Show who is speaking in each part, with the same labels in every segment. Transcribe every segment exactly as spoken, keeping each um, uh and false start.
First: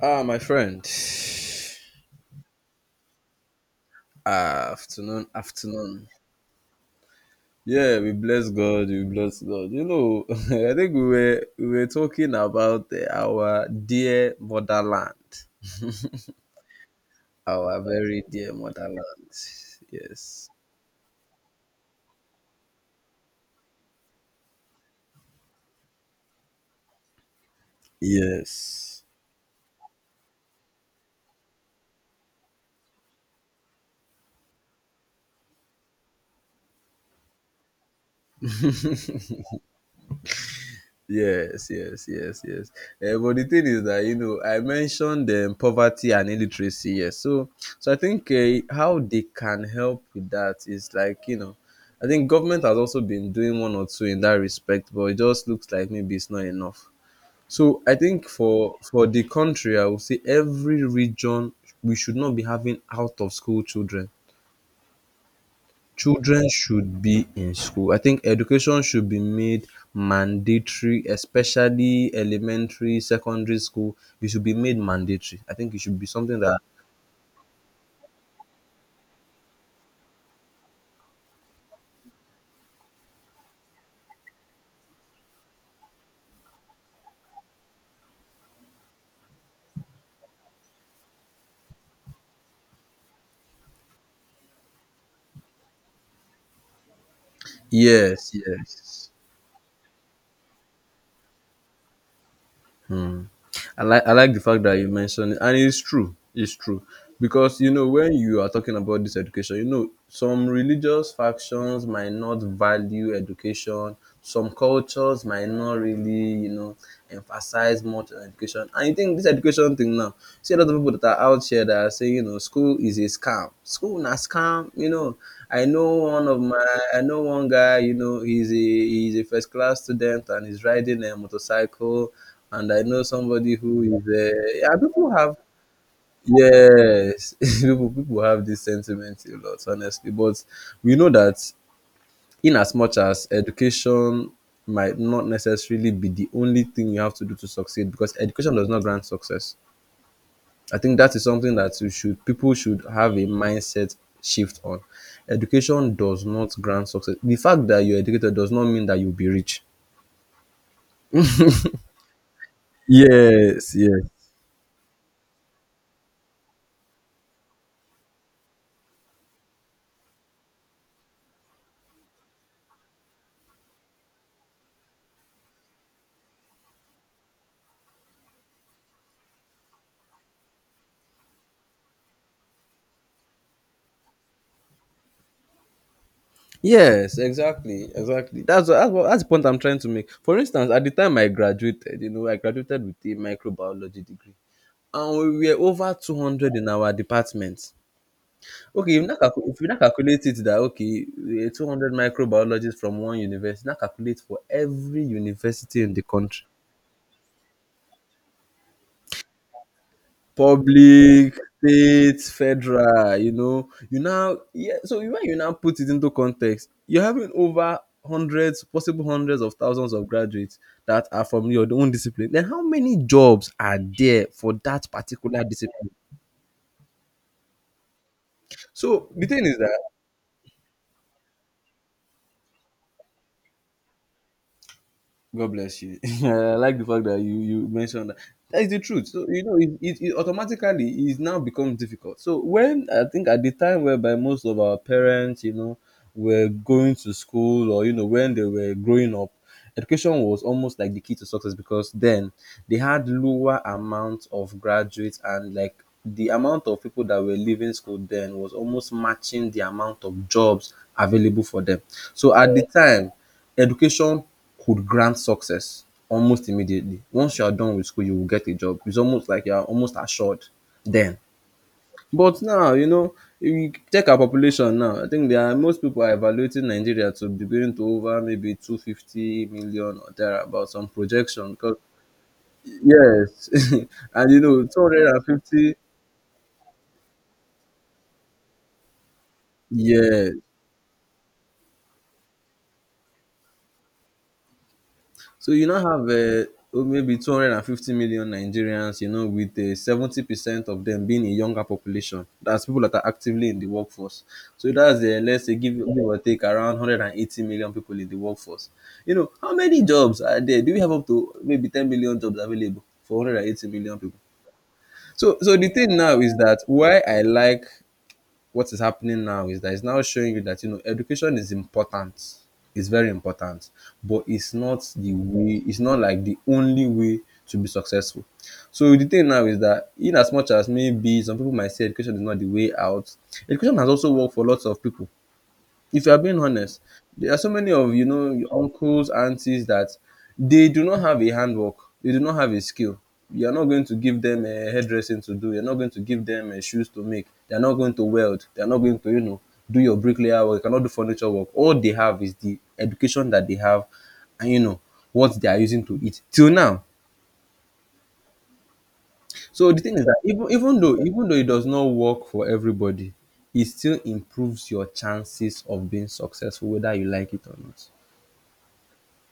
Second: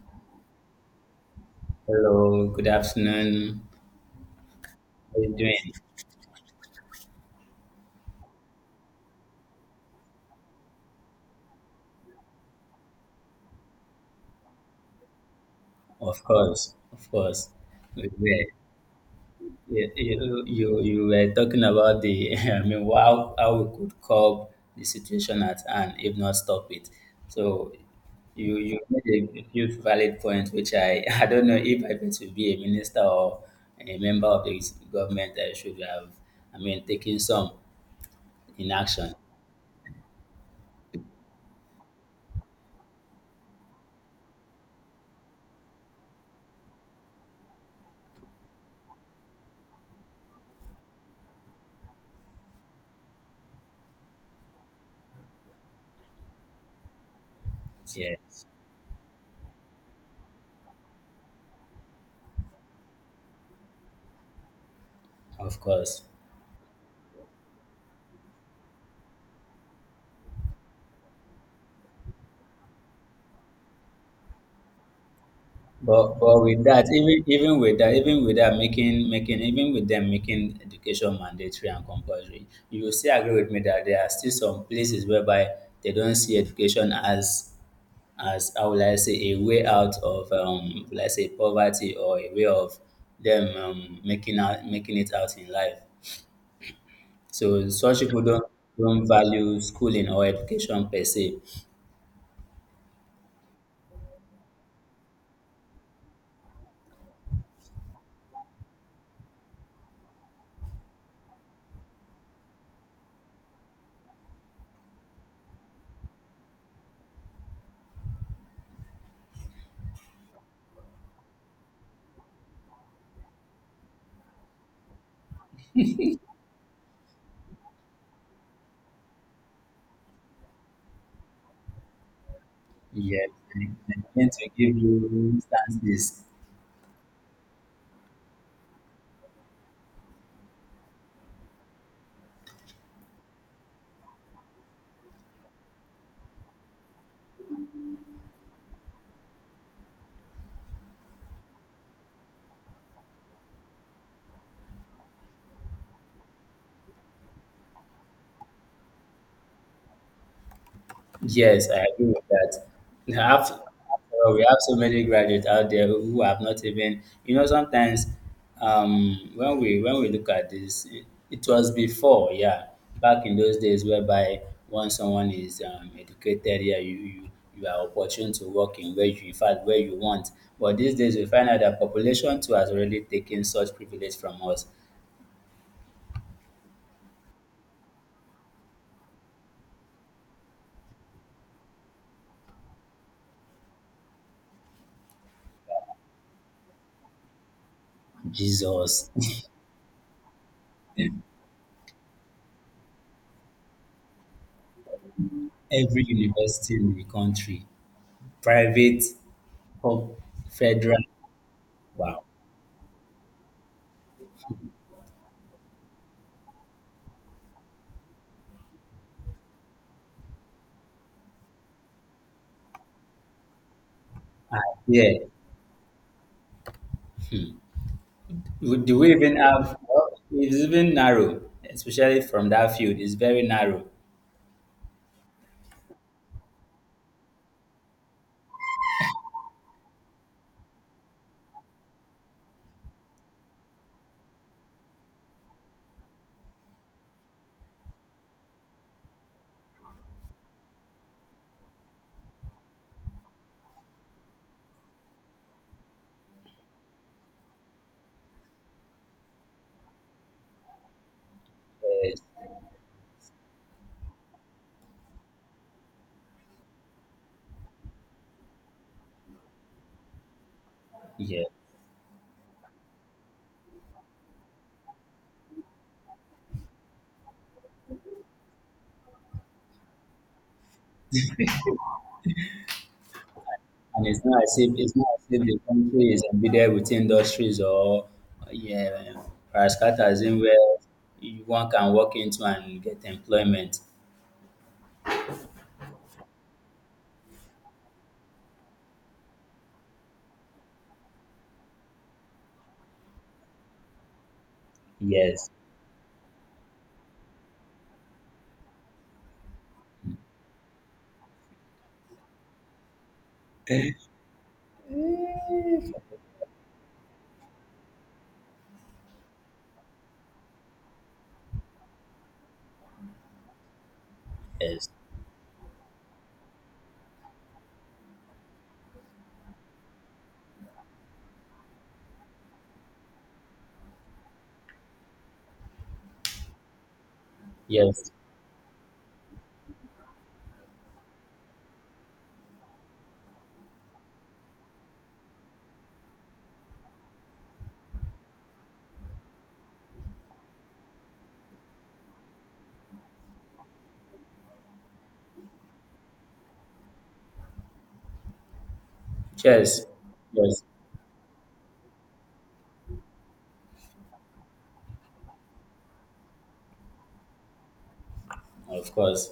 Speaker 1: Ah, my friend.
Speaker 2: Hello, good afternoon.
Speaker 1: Ah,
Speaker 2: How
Speaker 1: afternoon,
Speaker 2: you doing?
Speaker 1: afternoon. Yeah, we bless God. We bless God. You know, I think we were we were talking about eh, our dear motherland,
Speaker 2: Of course, of course.
Speaker 1: our
Speaker 2: We
Speaker 1: very
Speaker 2: were-
Speaker 1: dear motherland.
Speaker 2: You, you,
Speaker 1: Yes,
Speaker 2: you you were talking about the, I mean, how, how we could curb the situation at hand, if not stop it. So you, you
Speaker 1: yes.
Speaker 2: made a few valid points, which I, I don't know if I meant to be a minister or a member of the government, I should have, I mean, taken some in action.
Speaker 1: Yes, yes, yes, yes. Eh, but the thing is that you know I mentioned um, poverty and illiteracy. Yes, so so I think uh, how they can help with that is like you know, I think government has also been doing one or two in that respect, but it just looks like maybe it's not enough. So I think
Speaker 2: Yes,
Speaker 1: for for the country, I would say every region we should not be having out of school children.
Speaker 2: of course.
Speaker 1: Children should be in school. I think education should be made mandatory, especially elementary, secondary school. It should be made mandatory. I think it should be
Speaker 2: But
Speaker 1: something
Speaker 2: but
Speaker 1: that
Speaker 2: with that, even even with that, even with that, making making even with them making education mandatory and compulsory, you will still agree with me that there are still some places whereby they don't see education as as how will I say a way out of um let's say poverty or a way of them um, making out making it out in life. So such people
Speaker 1: yes,
Speaker 2: don't don't
Speaker 1: yes.
Speaker 2: value schooling or education per se.
Speaker 1: I like I like the fact that you mentioned it, and it's true. It's true because you know when you are talking about this education, you know some religious factions might not value education. Some cultures might not really you know emphasize much on education. And you think this education thing now? See a lot of people that are out here that are saying you know school is a scam. School na scam. You know I know one of my I know one guy. You know he's a he's a first class student and he's riding a motorcycle, and I know
Speaker 2: Yeah,
Speaker 1: somebody
Speaker 2: I'm
Speaker 1: who is
Speaker 2: going to
Speaker 1: uh, yeah,
Speaker 2: give
Speaker 1: people
Speaker 2: you
Speaker 1: have
Speaker 2: instances.
Speaker 1: yes. people people have this sentiment a lot, honestly, but we know that in as much as education might not necessarily be the only thing you have to do to succeed, because education does not grant success. I think that is something that you should people should have a mindset shift on. Education does not grant success. The fact that you're educated does not mean that you'll be rich.
Speaker 2: Yes, I agree with that. After,
Speaker 1: Yes, yes.
Speaker 2: after all, we have so many graduates out there who have not even, you know, sometimes um, when we when we look at this, it, it was before, yeah, back in those days whereby once someone is um, educated, yeah, you, you you are opportune to work in where you, in fact, where you want. But these days we find out that population too has already taken such privilege from us.
Speaker 1: Yes, exactly, exactly. That's what, that's what, that's the point I'm trying to make. For instance, at the time I graduated, you know, I graduated with a microbiology degree, and we were over two hundred in our department. Okay, if you
Speaker 2: Jesus,
Speaker 1: now calcu- if you not calculate it, that okay, eh, two hundred microbiologists from one university, now calculate for every university in the
Speaker 2: every
Speaker 1: country.
Speaker 2: university in the country, private, pub- federal.
Speaker 1: Public, state,
Speaker 2: Wow.
Speaker 1: federal, you know. You now yeah, so when you now put it into context, you're having over hundreds, possible hundreds of thousands of graduates that are from your own discipline. Then how many jobs are there for that
Speaker 2: Yeah.
Speaker 1: particular discipline?
Speaker 2: Would- Do
Speaker 1: So
Speaker 2: we
Speaker 1: the
Speaker 2: even
Speaker 1: thing is
Speaker 2: have?
Speaker 1: that
Speaker 2: Well, it's even narrow, especially from that field. It's very narrow.
Speaker 1: God bless you. I like the fact that you you mentioned that. That is the truth. So you know, it, it, it automatically is now becomes difficult. So when I think at the time whereby most of our parents, you know, were going to school or you know when they were growing up, education was almost like the key to success, because then they had lower amount of graduates, and like the amount of people that were leaving school then was almost matching the amount of jobs available for them.
Speaker 2: Yes.
Speaker 1: So at the time, education could grant success almost immediately. Once you are done with school, you will get a job. It's almost like you are almost assured then.
Speaker 2: Yeah.
Speaker 1: But now, you know, if you take our population now, I think there are most people are evaluating Nigeria to be going to over maybe two hundred fifty million or there about, some projection. Because, yes,
Speaker 2: And it's
Speaker 1: and you
Speaker 2: not as
Speaker 1: know,
Speaker 2: if it's not as if the
Speaker 1: two fifty,
Speaker 2: country is embedded with industries or yeah,
Speaker 1: yes.
Speaker 2: parastatism where you- one can walk into and get employment.
Speaker 1: So you now have uh, oh, maybe two hundred fifty million Nigerians, you know, with uh, seventy percent of them being a younger population. That's people that are actively in the workforce. So that's, uh, let's
Speaker 2: Yes.
Speaker 1: say, give, give or take around one hundred eighty million people in the workforce. You know, how many jobs are there? Do we have up to maybe ten million jobs available for one hundred eighty million people? So, so the thing now is that why I like what is happening now is that it's now showing you that you know education is important, it's very important, but it's not
Speaker 2: Yes.
Speaker 1: the way, it's not like the only way to be successful. So the thing now is that in as much as maybe some people might say education is not the way out, education has also worked for lots of people. If you are being honest, there are so many of you
Speaker 2: Yes.
Speaker 1: know your uncles, aunties that they do not have a handwork. They do not have a skill. You are not going to give them a hairdressing to do. You're not going to give them uh, shoes to make. They are not going to weld. They are not going to you know do your bricklayer work. You cannot do furniture work. All they have is the education that they have, and you know what they are using to eat till now. So the
Speaker 2: Yes.
Speaker 1: thing is that even
Speaker 2: Yes.
Speaker 1: even though even though it does not work for everybody, it still improves your chances of being successful, whether you like it or not.
Speaker 2: Of course.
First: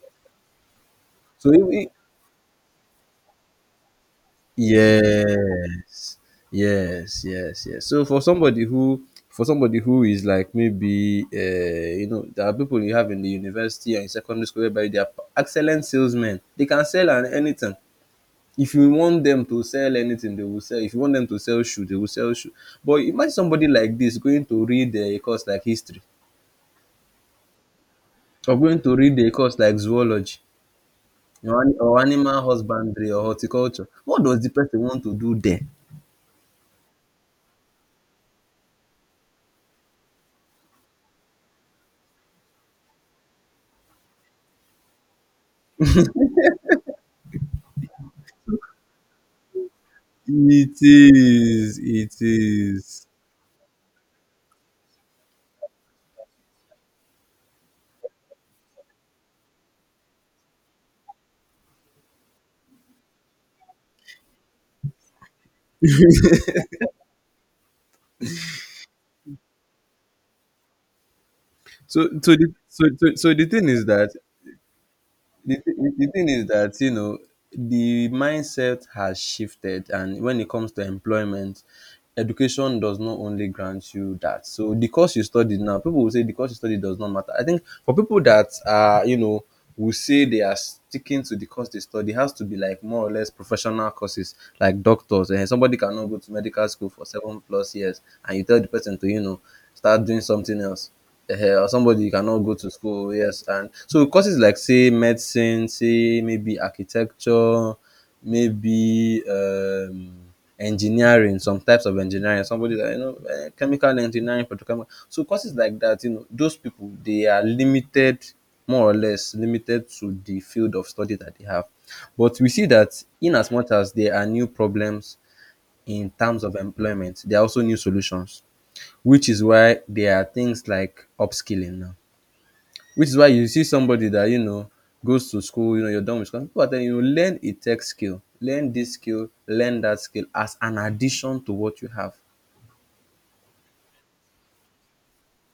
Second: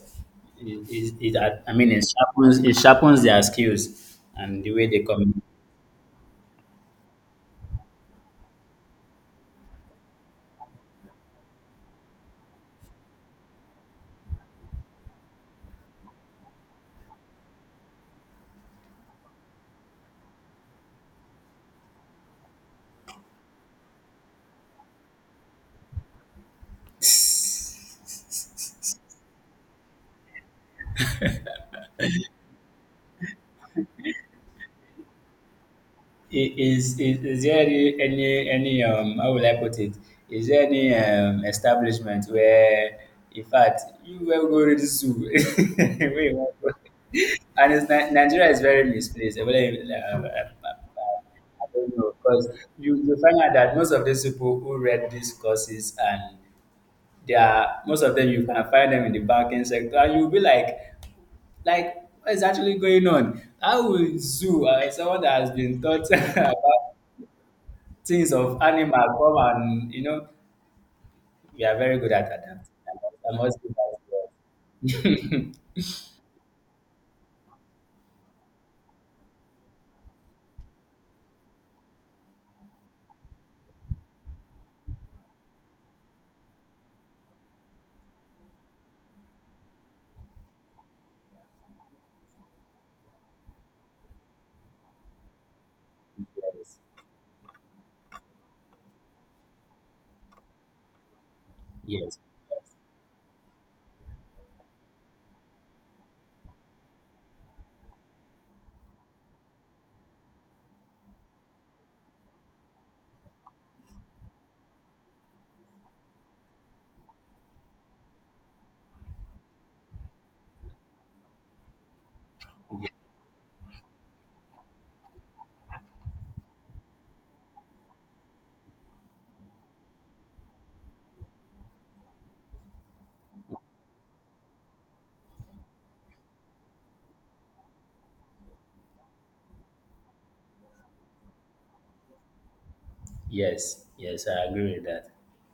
Speaker 2: It, it, it,
Speaker 1: So it,
Speaker 2: I I mean,
Speaker 1: it-
Speaker 2: it sharpens it sharpens their skills and the way they communicate.
Speaker 1: yes, yes, yes, yes. So for somebody who for somebody who is like maybe uh, you know there are people you have in the university and in secondary school whereby they are excellent salesmen. They can sell an anything. If you want them to sell anything, they will sell. If you want them to sell shoe, they will sell shoe. But imagine somebody like this going to read a course like history, or going to read a course like zoology, or, an- or animal husbandry or horticulture. What does the person want to do there?
Speaker 2: Is, is, is there any, any, any um, how will I put it? Is there any um, establishment where, in fact, you will go to the zoo? Where you want go? And it's, Ni- Nigeria is very misplaced. Whether uh, uh,
Speaker 1: It
Speaker 2: uh, I
Speaker 1: is,
Speaker 2: don't
Speaker 1: it
Speaker 2: know, because you,
Speaker 1: is.
Speaker 2: you find out that most of these people who read these courses and they are most of them you can find them in the banking sector, and you'll be like, like what is actually going on? How will zoo, uh, someone that has been taught about things of animal come and you know we are very
Speaker 1: So
Speaker 2: good at
Speaker 1: so the
Speaker 2: adapting.
Speaker 1: so so so
Speaker 2: I
Speaker 1: the
Speaker 2: must,
Speaker 1: thing
Speaker 2: I
Speaker 1: is that
Speaker 2: must give that
Speaker 1: the, thi- the thing is that you know the mindset has shifted, and when it comes to employment, education does not only grant you that. So the course you studied, now people will say the course you studied does not matter. I think for people that are you know will say they are sticking to the course they study, it has to be like more or less professional courses like doctors, and somebody cannot go to
Speaker 2: to
Speaker 1: medical
Speaker 2: us.
Speaker 1: school for seven plus years and you tell the person to you know start doing something else. Uh, or
Speaker 2: Yes,
Speaker 1: somebody
Speaker 2: yes,
Speaker 1: cannot go to school, yes. And so courses like say medicine, say maybe architecture, maybe um, engineering, some types of engineering, somebody that you know, eh, chemical engineering, petrochemical. So courses like that, you know, those people they are limited, more or less limited to the field of study that they have. But we see that in as much as there are new problems in terms of employment, there are also new solutions, which is why there are things like upskilling now. Which is why you see somebody that you know goes to school, you know, you're done with school. People are telling you learn a tech skill, learn this skill, learn that skill as an addition to what you have.
Speaker 2: yes, yes. I agree with that.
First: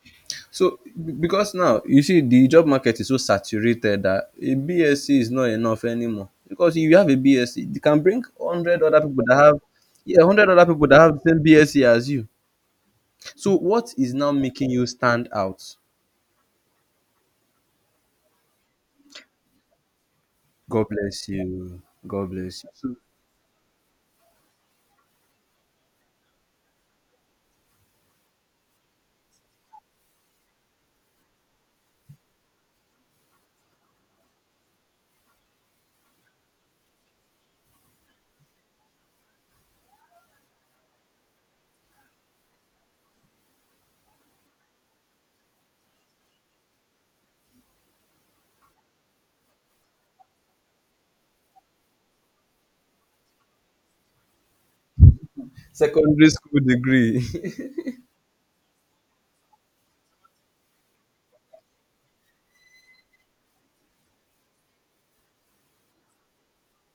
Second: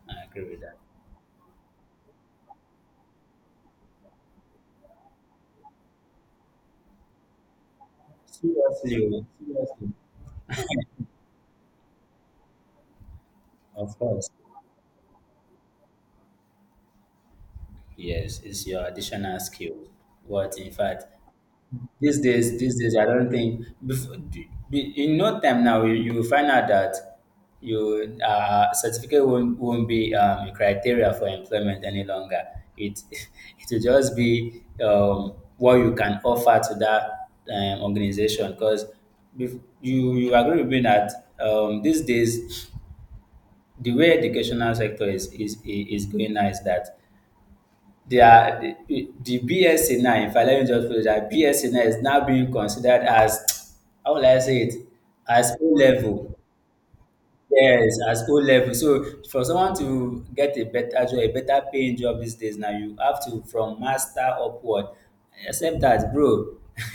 Speaker 2: I agree with that.
Speaker 1: So because now you see the job market is so saturated that a BSc is not enough anymore. Because if you have a BSc, you can bring one
Speaker 2: Seriously, oh,
Speaker 1: hundred other people
Speaker 2: seriously,
Speaker 1: that have yeah, one hundred other people that have the same BSc as you. So what
Speaker 2: of
Speaker 1: is now
Speaker 2: course.
Speaker 1: making you stand out?
Speaker 2: Yes, it's your additional skill. What in
Speaker 1: God
Speaker 2: fact
Speaker 1: bless you.
Speaker 2: these
Speaker 1: God
Speaker 2: days,
Speaker 1: bless
Speaker 2: these
Speaker 1: you.
Speaker 2: days, I don't think before, in no time now you, you will find out that you uh, certificate won't, won't be um, a criteria for employment any longer. It it will just be um, what you can offer to that um, organization because you you agree with me that um, these days the way educational sector is is is going now is that their the the BSc now, if I let me just put it that BSc now is now being considered as how will I say it? As O
Speaker 1: Secondary
Speaker 2: level.
Speaker 1: school degree.
Speaker 2: Yes, as O level. So for someone to get a better job, a better paying job these days now, you have to from master upward. Except that, bro.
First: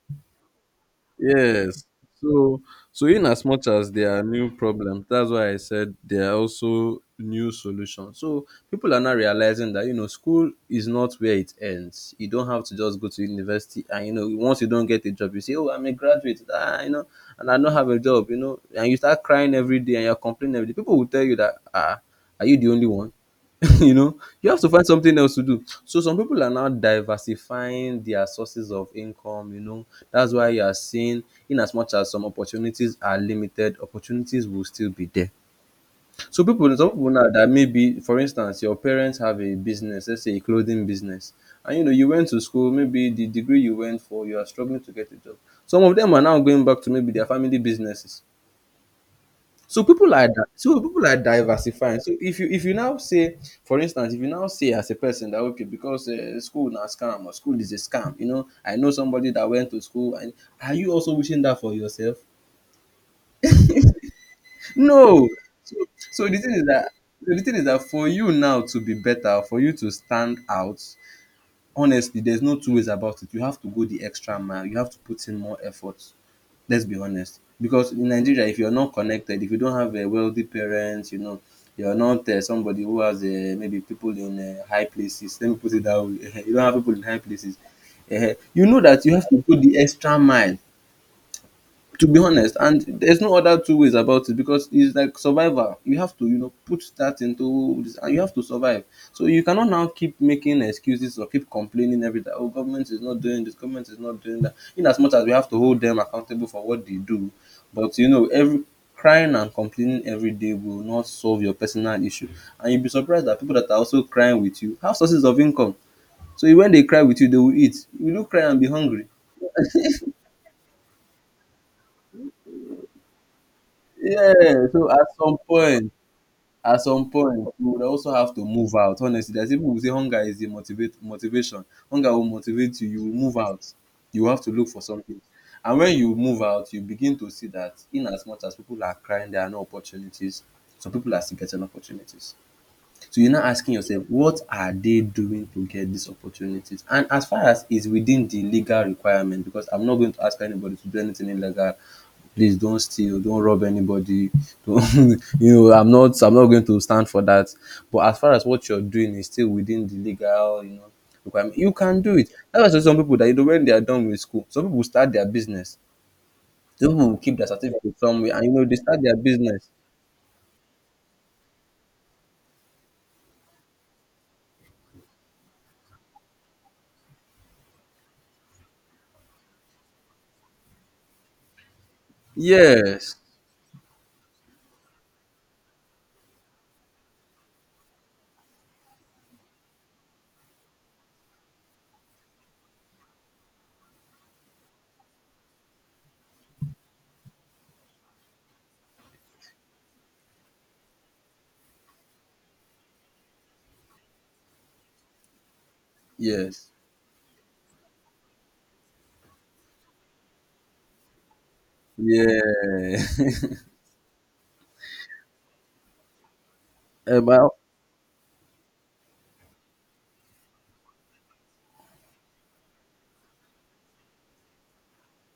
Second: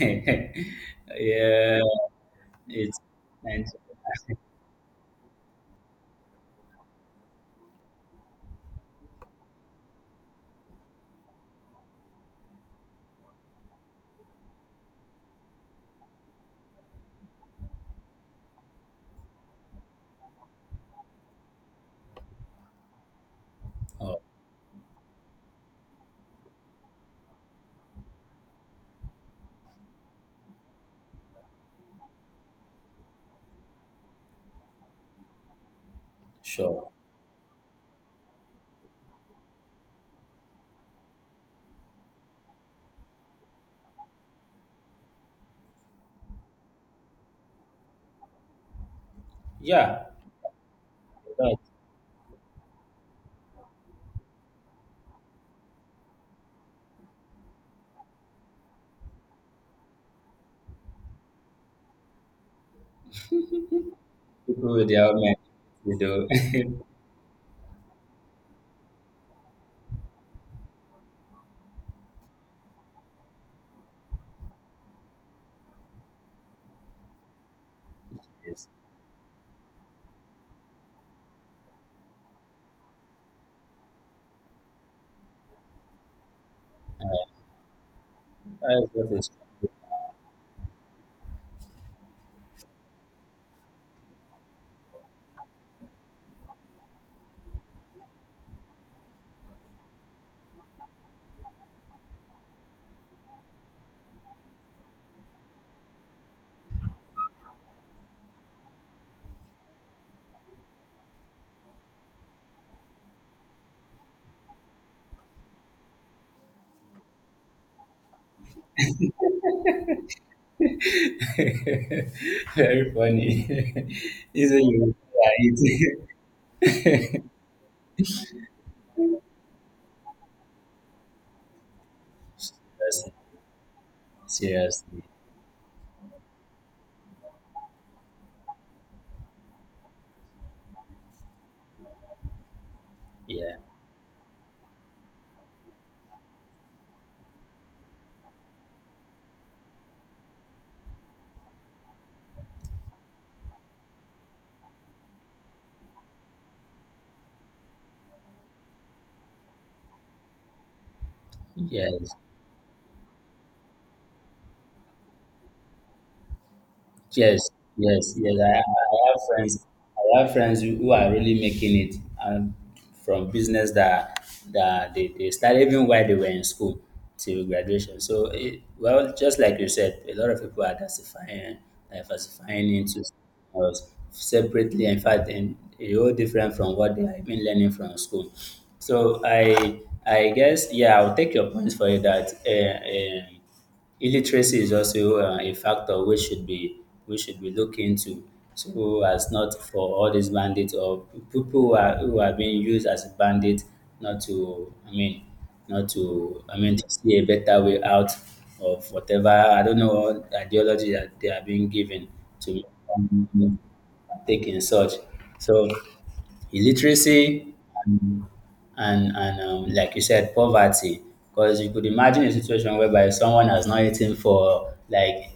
Speaker 2: Yeah,
Speaker 1: yes. So
Speaker 2: it's
Speaker 1: so in as much
Speaker 2: and
Speaker 1: as there are new problems, that's why I said there are also new solutions. So people are now realizing that you know school is not where it ends. You don't have to just go to university, and you know once you don't get a job, you say, oh, I'm a graduate, ah, you know, and I don't have a job, you know, and you start crying every day and you're complaining every day. People will tell you that ah, are you the only one? You know
Speaker 2: oh
Speaker 1: you have to find something else to do. So some people are now diversifying their sources of income, you know, that's why you are seeing in as much as some opportunities are limited, opportunities will still be there. So people,
Speaker 2: sure.
Speaker 1: some people now that maybe for instance your parents have a business, let's say a clothing business, and you know you went to school, maybe the degree you went for you are struggling to get a job, some of them are now going back to maybe their family businesses. So
Speaker 2: Yeah,
Speaker 1: people are di- so people are
Speaker 2: but
Speaker 1: diversifying. So if you if you now say, for instance, if you now say as a person that okay, because uh, school na scam or school is a scam, you know I know somebody that went to school and are you also wishing that for yourself?
Speaker 2: people with their
Speaker 1: No.
Speaker 2: own
Speaker 1: So, so the thing
Speaker 2: mentality,
Speaker 1: is
Speaker 2: though.
Speaker 1: that so the thing is that for you now to be better, for you to stand out, honestly, there's no two ways about it. You have to go the extra mile. You have to put in more effort. Let's be honest. Because in Nigeria, if
Speaker 2: Yes,
Speaker 1: you're not connected, if you don't have a wealthy parents, you know, you're not uh, somebody who has uh, maybe people in uh, high places. Let me put it that way. you don't have people in high places. Eh, you know
Speaker 2: that is
Speaker 1: that
Speaker 2: what
Speaker 1: you have
Speaker 2: is.
Speaker 1: to put the extra mile to be honest, and there's no other two ways about it, because it's like survival. You have to, you know put that into this and you have to survive. So you cannot now keep making excuses or keep complaining every time, oh, government is not doing this, government is not doing that. In as much as we have to hold them accountable for what they do, but you know every crying and complaining every day will not solve your personal issue. And you'll be surprised that people that are also crying with you have sources of income. So when they cry with you they will eat, you do cry and be hungry.
Speaker 2: Very funny.
Speaker 1: Yeah.
Speaker 2: Isn't
Speaker 1: So
Speaker 2: you?
Speaker 1: at
Speaker 2: Yeah,
Speaker 1: some point,
Speaker 2: it-
Speaker 1: at some point you would also have to move out. Honestly, there's people who say hunger is the motivate motivation. Hunger will motivate you, you will
Speaker 2: seriously,
Speaker 1: move out. You have to look for
Speaker 2: seriously.
Speaker 1: something. And when you move out you begin to see that in as much as people are crying there are no opportunities, some people are still getting opportunities. So you're now
Speaker 2: Yeah.
Speaker 1: asking yourself, what are they doing to get these opportunities? And as far as is within the legal requirement, because I'm not going to ask anybody to do anything illegal. Please don't steal, don't rob anybody. Don't, you know, I'm not, I'm not going to stand for that. But as far as what you're doing is still within the legal, you know, requirement, you can
Speaker 2: Yes.
Speaker 1: do it. That's why some people that you know when they are done with school, some people start their business. Some people will keep their
Speaker 2: Yes,
Speaker 1: certificate
Speaker 2: yes,
Speaker 1: somewhere,
Speaker 2: yes.
Speaker 1: and you
Speaker 2: I, I
Speaker 1: know they start
Speaker 2: I
Speaker 1: their
Speaker 2: have friends.
Speaker 1: business.
Speaker 2: I have friends who who are really making it, and from business that that they, they started even while they were in school till graduation. So, it, well, just like you said, a lot of people are diversifying, diversifying into something
Speaker 1: Yes,
Speaker 2: else separately. In fact, and a whole different from what they have been learning from school. So, I I guess yeah, I'll take your point for you that. Uh, um Illiteracy is also uh, a factor we should be we should be looking into, so as not for all these bandits or people who are who are being used as bandits not to I mean not to I
Speaker 1: yes,
Speaker 2: mean to see a better way out of whatever I don't know what ideology that they are being given to
Speaker 1: yeah.
Speaker 2: um, take in such. So
Speaker 1: um, I,
Speaker 2: illiteracy and and and um, like you said, poverty. Because you could imagine a situation whereby someone has not eaten for like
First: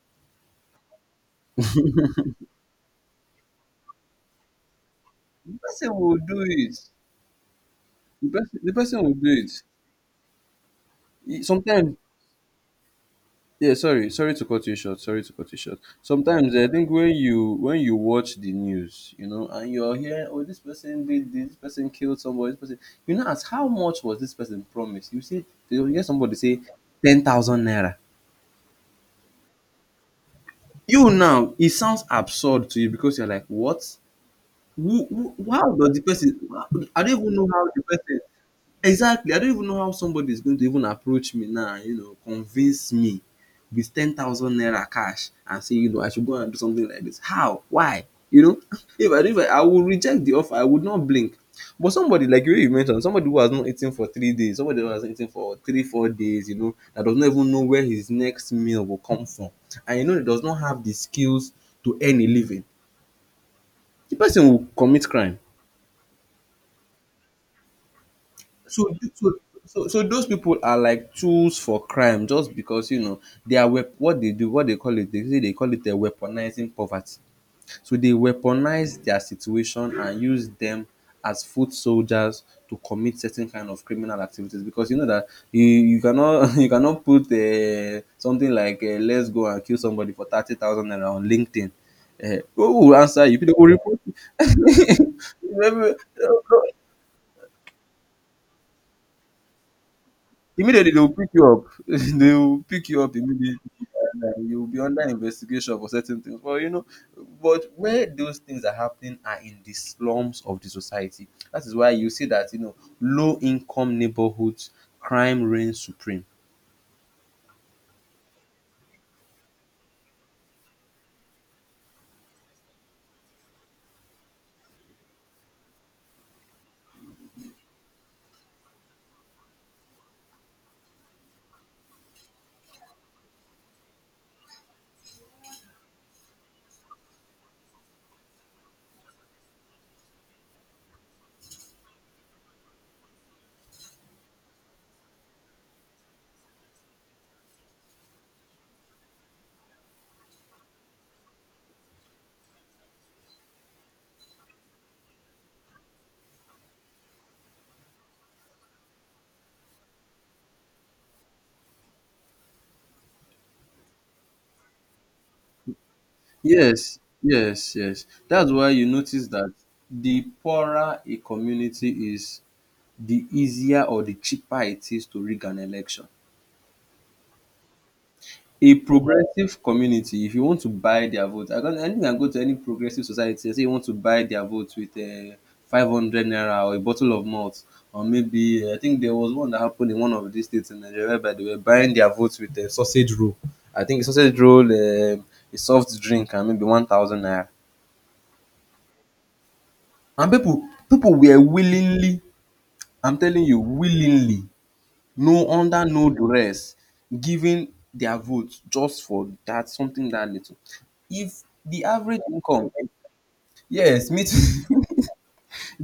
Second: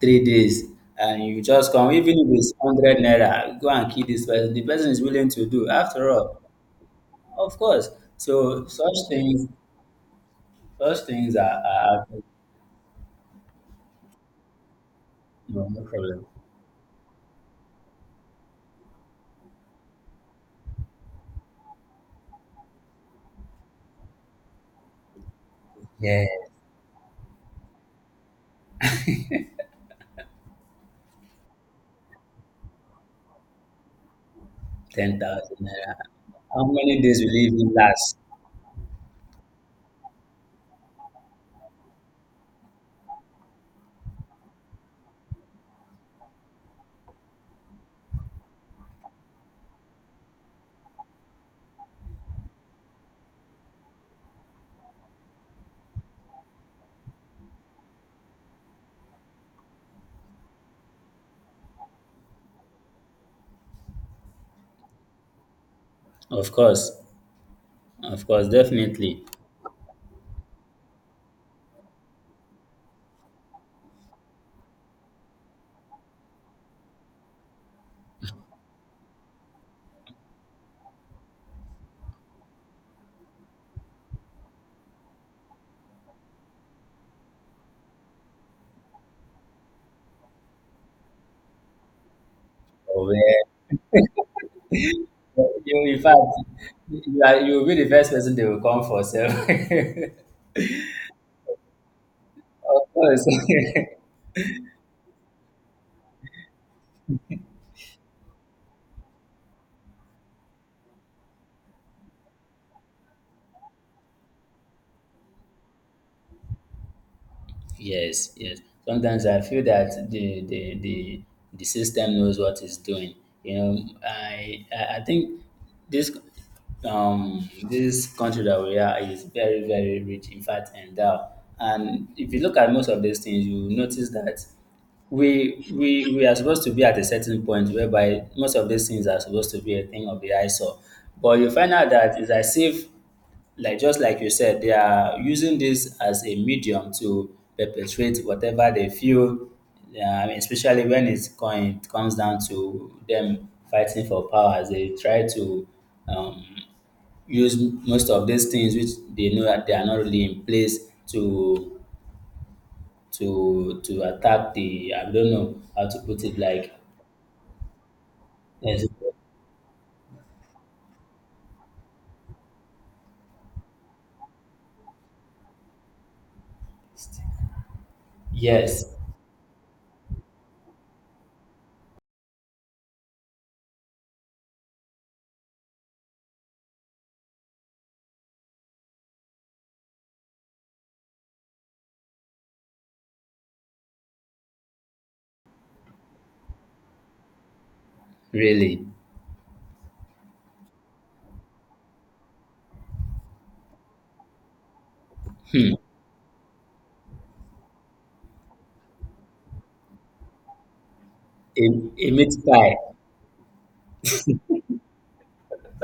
Speaker 2: three days, and you just come, even if it's hundred naira, go and kill this person. The person is willing to
Speaker 1: the
Speaker 2: do,
Speaker 1: person
Speaker 2: after
Speaker 1: will do
Speaker 2: all,
Speaker 1: it.
Speaker 2: of course.
Speaker 1: The person,
Speaker 2: So
Speaker 1: the
Speaker 2: such
Speaker 1: person will do
Speaker 2: things,
Speaker 1: it.
Speaker 2: such things
Speaker 1: E-
Speaker 2: are,
Speaker 1: Sometimes,
Speaker 2: are
Speaker 1: yeah. Sorry, sorry to cut you short. Sorry to cut you
Speaker 2: no,
Speaker 1: short.
Speaker 2: no problem.
Speaker 1: Sometimes eh, I think when you when you watch the news, you know, and you're here, oh, this person did this, this person killed somebody. This person, you know, as how much was this person promised? You see, you hear
Speaker 2: Yeah,
Speaker 1: somebody say ten thousand naira. You now, it sounds absurd to you because you're like, what? Who,
Speaker 2: ten
Speaker 1: who,
Speaker 2: thousand
Speaker 1: how does
Speaker 2: naira.
Speaker 1: the person?
Speaker 2: How
Speaker 1: How,
Speaker 2: many
Speaker 1: I don't
Speaker 2: days will
Speaker 1: even know
Speaker 2: it
Speaker 1: how
Speaker 2: even
Speaker 1: the
Speaker 2: last?
Speaker 1: person. Exactly. I don't even know how somebody is going to even approach me now, you know, convince me with ten thousand naira cash and say, you know, I should go and do something like this. How? Why? You know, if I, if I, I would reject the offer, I would not blink. But somebody like you, you mentioned, somebody who has not eaten for three days, somebody who has not eaten for three, four days, you know, that does not even know where his next meal will come from. And, you know, he does not have the skills to earn a living. The person will commit crime.
Speaker 2: Of course, of course,
Speaker 1: So,
Speaker 2: definitely.
Speaker 1: so, so, so those people are like tools for crime just because you know they are wep- what they do, what they call it. They say they call it a weaponizing poverty. So they weaponize their situation and use them as foot soldiers to commit certain kind of criminal activities, because you know that you, you cannot you cannot put uh, something like uh, let's go and kill somebody for thirty thousand naira on LinkedIn. Uh, who will answer you? People will report you. Maybe-
Speaker 2: You, in fact,
Speaker 1: eh,
Speaker 2: you are, you will be the first person they will come for. So,
Speaker 1: Immediately they will pick you up. they will
Speaker 2: of
Speaker 1: pick you up
Speaker 2: course.
Speaker 1: immediately. and, uh, You'll be under investigation for certain things. But you know, but where those things are happening are in the slums of the society. That is why you see that you know low income neighborhoods crime reigns supreme.
Speaker 2: Yes, yes. Sometimes I feel that the the the, the system knows what it's doing. You know, I I I think this um this country that we are is very very rich. In fact, endowed. And if you look at most of these things, you will notice that we we we are supposed to be at a certain point whereby most of these things are supposed to be a thing of the eyesore. But you find out that it's as if like just like you said, they are using this as a medium to perpetrate whatever they feel. Yeah, I mean, especially when it's going, it comes down to them fighting for power, as they try to um, use most of these things which they know that they are not really in place to to to attack the I don't know how to put it like
Speaker 1: Yes, yes, yes. That's why you
Speaker 2: yes,
Speaker 1: notice that the poorer a community is, the easier or the cheaper it is to rig an election. A
Speaker 2: yes
Speaker 1: progressive community, if you want to buy their vote, I can. I think I go to any progressive society and say you want to buy their vote with um five hundred naira or a bottle of malt, or maybe uh, I think there was one that happened in one of these states in Nigeria whereby they were buying their votes with a sausage roll. I think a sausage roll, um a soft drink and maybe one thousand naira.
Speaker 2: really
Speaker 1: And people, people were willingly, I'm telling you willingly, no, under no duress, giving their vote just for that something that little. If
Speaker 2: a,
Speaker 1: the
Speaker 2: a
Speaker 1: average
Speaker 2: meat
Speaker 1: income,
Speaker 2: pie.
Speaker 1: yes, meat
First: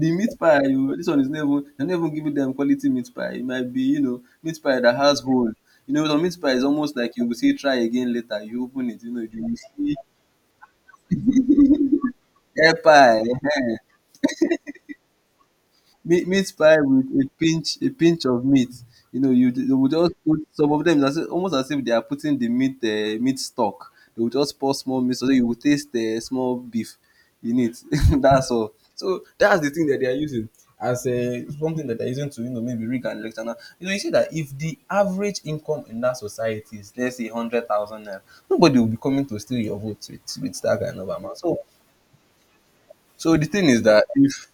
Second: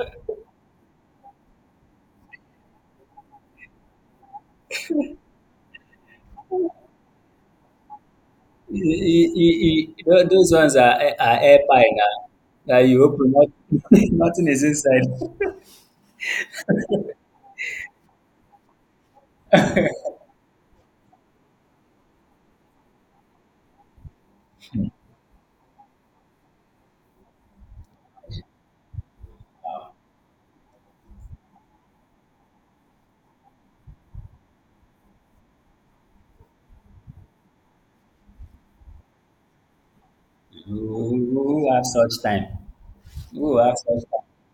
Speaker 1: the meat pie, oh, this one is never, they dem no even giving dem quality meat pie. It might be, you know, meat pie that has hole. You know some meat pie is almost like you will see. Try again later, you
Speaker 2: E-
Speaker 1: open it, you know,
Speaker 2: e-
Speaker 1: you will
Speaker 2: e- e-
Speaker 1: see
Speaker 2: tho- those ones are, are air pie now.
Speaker 1: hair
Speaker 2: That you
Speaker 1: pie,
Speaker 2: open, not, nothing is inside.
Speaker 1: meat meat pie with a pinch a pinch of meat. You know, you they will just put some of them as if, almost as if they are putting the meat, um meat stock. They would just pour small meat so that you will taste the small beef in it. That's all. So that's the thing that they are using as um something that they are using to, you know, maybe rig an election. Now you know you see that if the average income in that society is, let's say, hundred thousand naira, nobody will be coming to steal your vote with with that kind of
Speaker 2: Who,
Speaker 1: amount. So
Speaker 2: who have such time?
Speaker 1: so the
Speaker 2: Who
Speaker 1: thing
Speaker 2: have
Speaker 1: is
Speaker 2: such
Speaker 1: that
Speaker 2: time?
Speaker 1: if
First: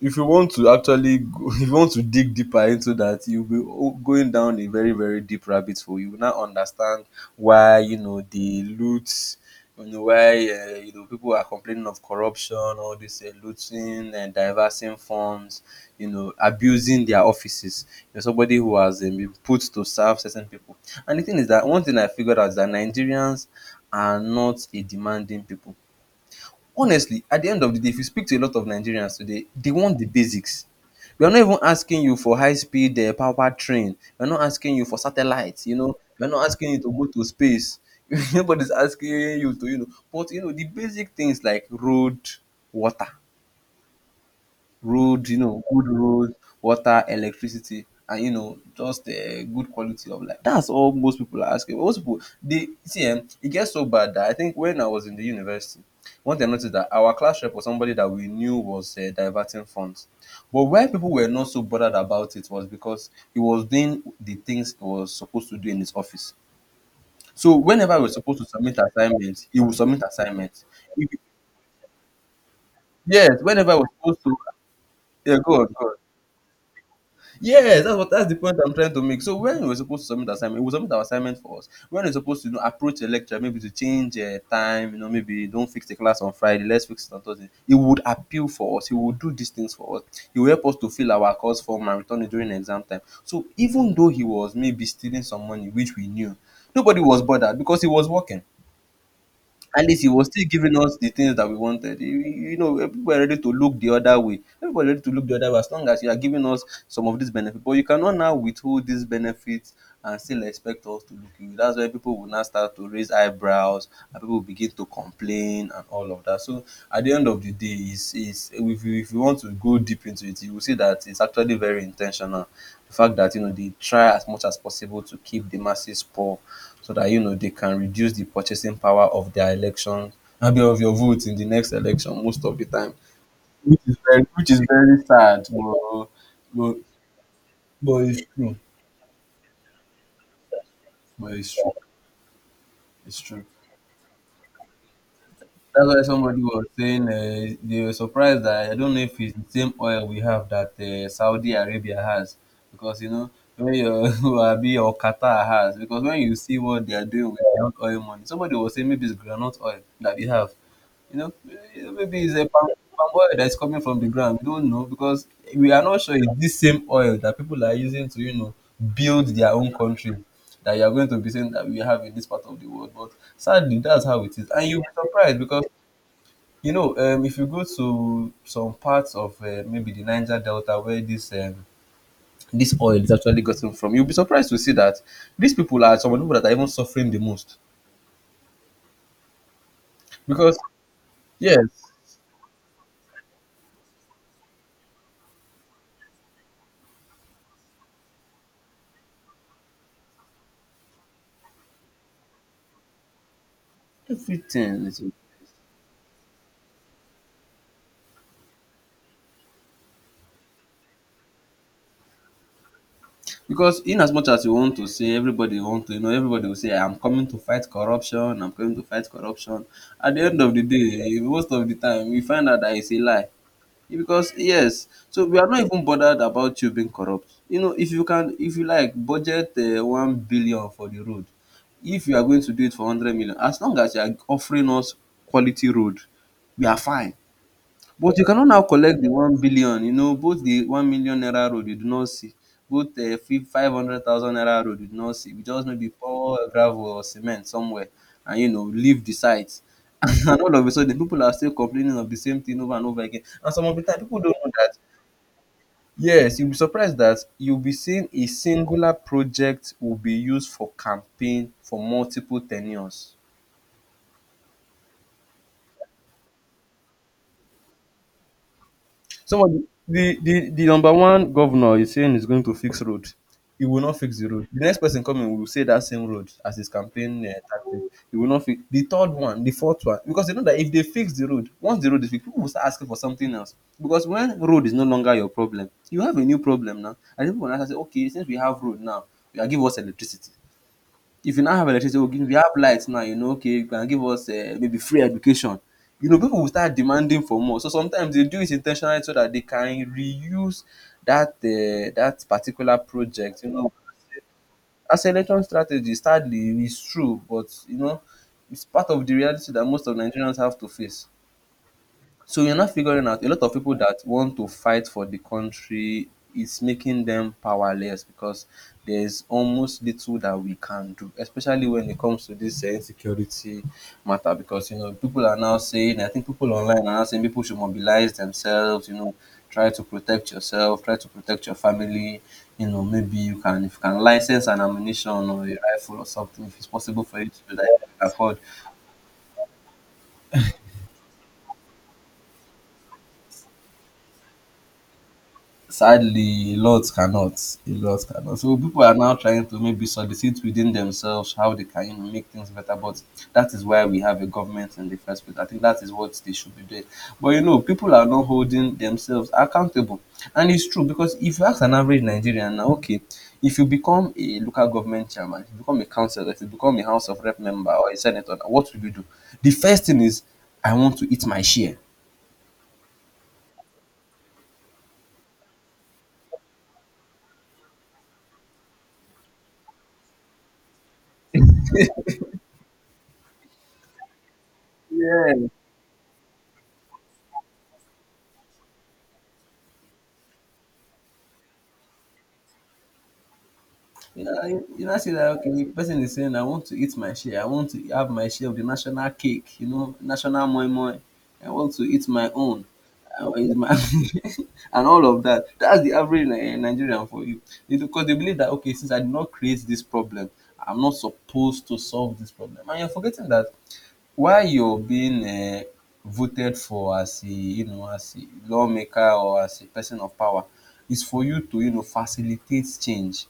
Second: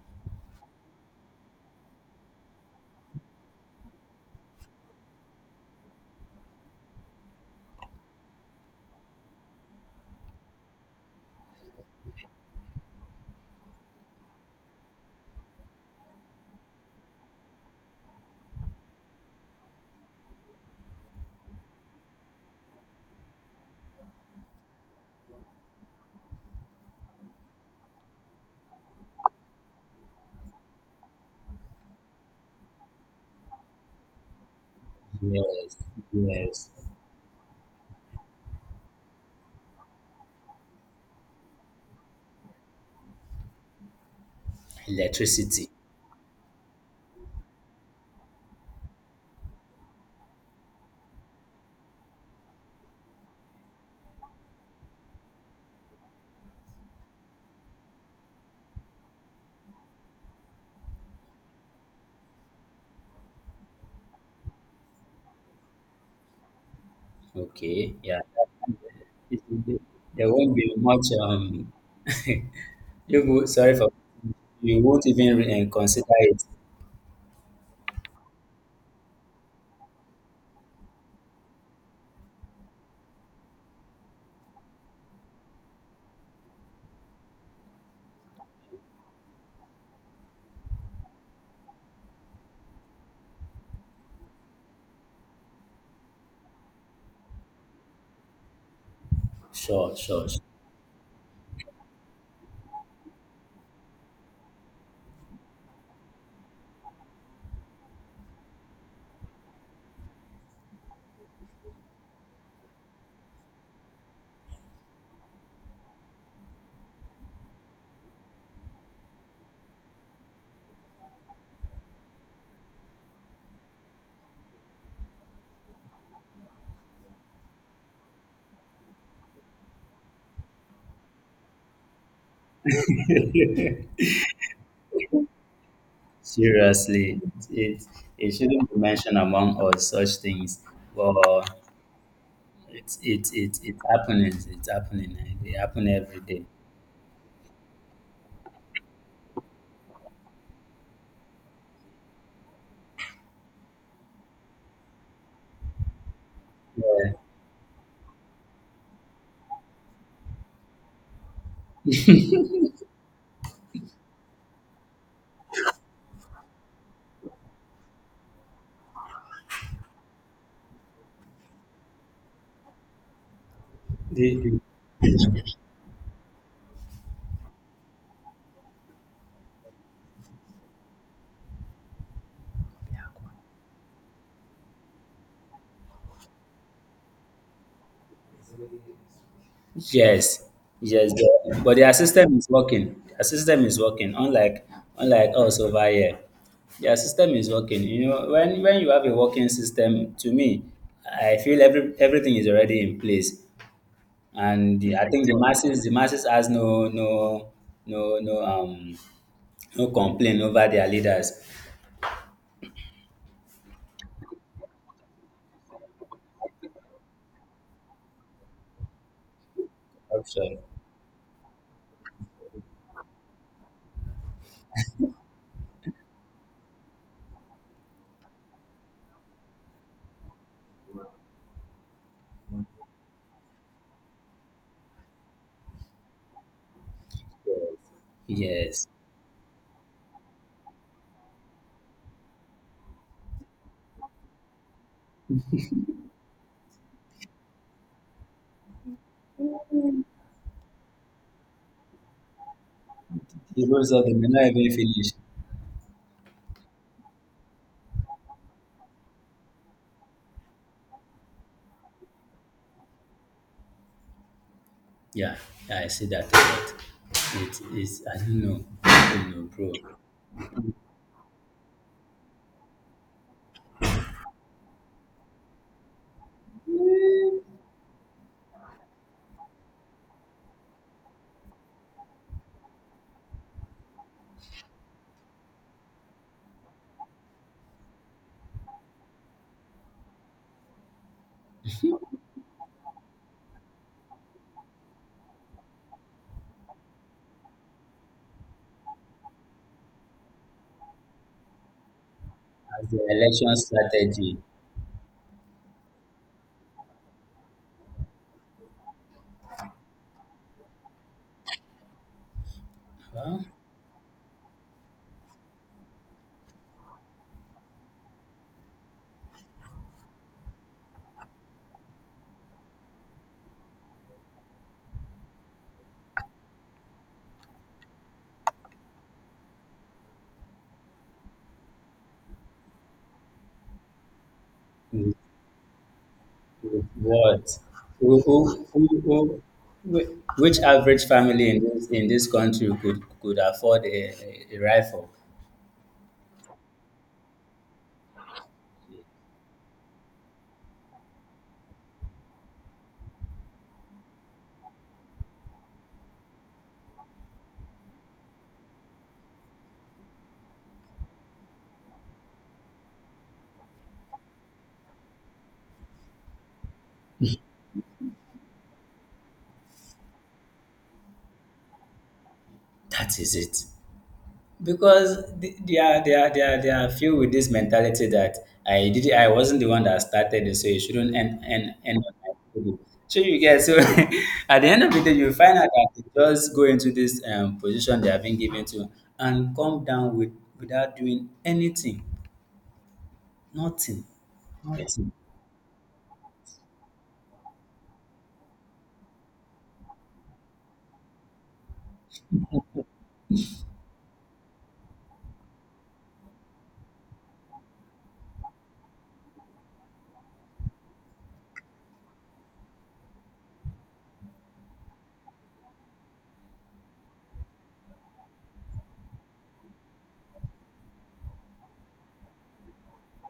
Speaker 1: if you want to actually go, if you want to dig deeper into that, you'll be o- going down a very, very deep rabbit hole. You will now understand why, you know, the loot, you know, why, uh, you know, people are complaining of corruption, all this uh, looting and diversing funds, you know, abusing their offices. You know, somebody who has um, been put to serve certain people. And the thing is that one thing I figured out is that Nigerians are not a demanding people, honestly. At the end of the day, if you speak to a lot of Nigerians today, they want the basics. We are not even asking you for high speed uh, power train. We're not asking you for satellites, you
Speaker 2: Yes,
Speaker 1: know. We're not
Speaker 2: yes.
Speaker 1: asking you to go to space. Nobody's asking you to, you know. But, you know, the basic things like road, water, road, you know,
Speaker 2: Electricity.
Speaker 1: good road, water, electricity, and you know, just a good quality of life. That's all most people are asking. Most people, they see, um, it gets so bad that I think when I was in the university, one thing I noticed that our class rep was somebody that we knew was uh, diverting funds, but why people were not so bothered about it was because he was doing the things he was supposed to do in his office. So
Speaker 2: Okay,
Speaker 1: whenever we were
Speaker 2: yeah.
Speaker 1: supposed to submit assignments, he would submit
Speaker 2: There won't
Speaker 1: assignments.
Speaker 2: be much.
Speaker 1: If,
Speaker 2: Um, you
Speaker 1: yes,
Speaker 2: go,
Speaker 1: whenever I
Speaker 2: sorry
Speaker 1: was
Speaker 2: for
Speaker 1: supposed to,
Speaker 2: you won't
Speaker 1: yeah,
Speaker 2: even
Speaker 1: go on,
Speaker 2: uh,
Speaker 1: go on.
Speaker 2: consider it.
Speaker 1: Yes, that's what that's the point I'm trying to make. So when we were supposed to submit assignment, we submit our assignment for us. When we're supposed to, you know, approach a lecturer, maybe to change uh, time, you know, maybe don't fix the class on Friday, let's fix it on Thursday. He would appeal for us. He would do these things for us. He will help us to fill our course form and return it during exam time. So even though he was maybe stealing some money, which we knew, nobody was bothered because he was working. At
Speaker 2: Sure,
Speaker 1: least he was
Speaker 2: sure.
Speaker 1: still giving us the things that we wanted. You, you know, people are ready to look the other way. Everybody ready to look the other way as long as you are giving us some of these benefits. But you cannot now withhold these benefits and still expect us to look you. That's why people will now start to raise eyebrows and people will begin to complain and all of that. So at the end of the day, is is if you, if you want to go deep into it, you will see that it's actually very intentional. The fact that you know they try as much as possible to keep the masses poor so that you know they can reduce the purchasing power of their elections, maybe of your vote in the next election most of the time,
Speaker 2: Sure.
Speaker 1: which is very, which is very sad, but, but,
Speaker 2: Seriously, it
Speaker 1: but it's
Speaker 2: it
Speaker 1: true,
Speaker 2: shouldn't be mentioned among us such things, but
Speaker 1: but it's true,
Speaker 2: it's
Speaker 1: it's
Speaker 2: it
Speaker 1: true.
Speaker 2: it it's happening. It's happening. They
Speaker 1: That's
Speaker 2: happen
Speaker 1: why
Speaker 2: every
Speaker 1: somebody
Speaker 2: day.
Speaker 1: was saying uh, they were surprised. That I don't know if it's the same oil we have that uh, Saudi Arabia has, because you know when your Abi or Qatar has, because when you see what they are
Speaker 2: Yeah.
Speaker 1: doing with their own oil money, somebody was saying maybe it's granite oil that we have. You know, eh, maybe it's a palm, palm oil that's coming from the ground. We don't know because we are not sure it's this same oil that people are using to, you know, build their own country, that you are going to be saying that we have in this part of the world. But sadly, that's how
Speaker 2: The-
Speaker 1: it is.
Speaker 2: the-
Speaker 1: And you'll be surprised because, you know, um, if you go to some parts of uh, maybe the Niger Delta where this um, this oil is actually gotten from, you'll be surprised to see that these people are some of the people that are even suffering the most.
Speaker 2: yes,
Speaker 1: Because,
Speaker 2: yes, but,
Speaker 1: yes,
Speaker 2: but their system is working. Their system is working. Unlike unlike us over here, their system is working. You know, when when you have a working system, to me, I feel every everything is already in place. And
Speaker 1: everything
Speaker 2: the,
Speaker 1: is.
Speaker 2: I think the masses the masses has no no no no um no complaint over their leaders.
Speaker 1: Because in as much as you want to say everybody want to, you know, everybody will say I'm coming to fight corruption, I'm coming to fight corruption. At the end of
Speaker 2: Corruption.
Speaker 1: the day, eh, most of the time we find out that it's a lie. Because yes, so we are not even bothered about you being corrupt. You know, if you can, if you like, budget uh, one billion for the road. If you are going to do it for hundred million, as long as you are offering us quality road, we are fine. But you cannot now
Speaker 2: Yes.
Speaker 1: collect the one billion, you know, both the one million naira road you do not see, both um five hundred thousand naira road you do not see. You just maybe pour gravel or cement somewhere and you know leave the site. And all of a sudden people are still complaining of the same thing over and over again. And some of the
Speaker 2: Even
Speaker 1: time
Speaker 2: so they
Speaker 1: people
Speaker 2: may
Speaker 1: don't
Speaker 2: not
Speaker 1: know that,
Speaker 2: even finish.
Speaker 1: yes, you'll be surprised that you'll be seeing a singular project will be used for campaign for multiple ten ures.
Speaker 2: Yeah, yeah, I see that a lot. It is I don't know, I don't
Speaker 1: Some
Speaker 2: know,
Speaker 1: of the
Speaker 2: bro. As
Speaker 1: the the the number one governor is saying he's going to fix road. He will not fix the road. The next person coming will say that same road as his campaign uh, tactic. He will not fix the third one, the fourth one, because they know that if they fix the road, once the road is fixed, people will start asking for something else. Because when road is no longer your problem, you have a new problem now. And people will now say, okay, since we have road now, you are give us electricity. If you now have electricity, oh, give, we have light now, you know, okay, you can give us uh, maybe free education. You know, people will start demanding for more. So sometimes they do it intentionally so that they can reuse that uh, that particular
Speaker 2: the
Speaker 1: project. You
Speaker 2: election
Speaker 1: know,
Speaker 2: strategy,
Speaker 1: as election strategy, sadly, it's true, but you know, it's part of the reality that most of Nigerians have to face. So you're not figuring out a
Speaker 2: huh?
Speaker 1: lot of people that want to fight for the country is making them powerless because there's almost little that we can do, especially when it comes to this uh, insecurity matter. Because you know, people are now saying, I think people online are now saying people should mobilize themselves, you know, try to protect yourself, try to protect your family. You know, maybe you can, if you can license an ammunition
Speaker 2: With,
Speaker 1: or a rifle or something, if it's
Speaker 2: with
Speaker 1: possible for you to do
Speaker 2: what?
Speaker 1: that, you can
Speaker 2: Who,
Speaker 1: afford.
Speaker 2: who, who, who, whi- which average family in this in this country could could afford a, a a rifle?
Speaker 1: Sadly, a lot cannot. A lot cannot. So people are now trying to maybe solicit within themselves how they can, you know, make things better. But that is why we have a government in the first place. I think that is what they should be doing. But you know, people are not holding themselves accountable, and it's true because if you ask an average Nigerian now, okay, if you become a local government chairman, if you become a councillor, if you become a House of Rep member or a senator, what will you do? The first thing is, I want to eat my share.
Speaker 2: That is it. Because th- they are they are they are they are filled with this mentality that I did I wasn't the one that started it, so you shouldn't end end end on my table. So you get so at the end of the day, you find out that they just go into this um, position they have been given to and come down with without doing anything, nothing,
Speaker 1: You know, you you know, I see
Speaker 2: nothing.
Speaker 1: that, okay, the person is saying, I want to eat my share, I want to have my share of the national cake, you know, national moi moi, I want to eat my own, I want to eat my and all of that. That's the average Ni- eh, Nigerian for you. Because they believe that, okay, since I did not create this problem, I'm not supposed to solve this problem. And you're forgetting that while you're being uh, voted for as a, you know, as a lawmaker or as a person of power, is for you to, you know, facilitate change.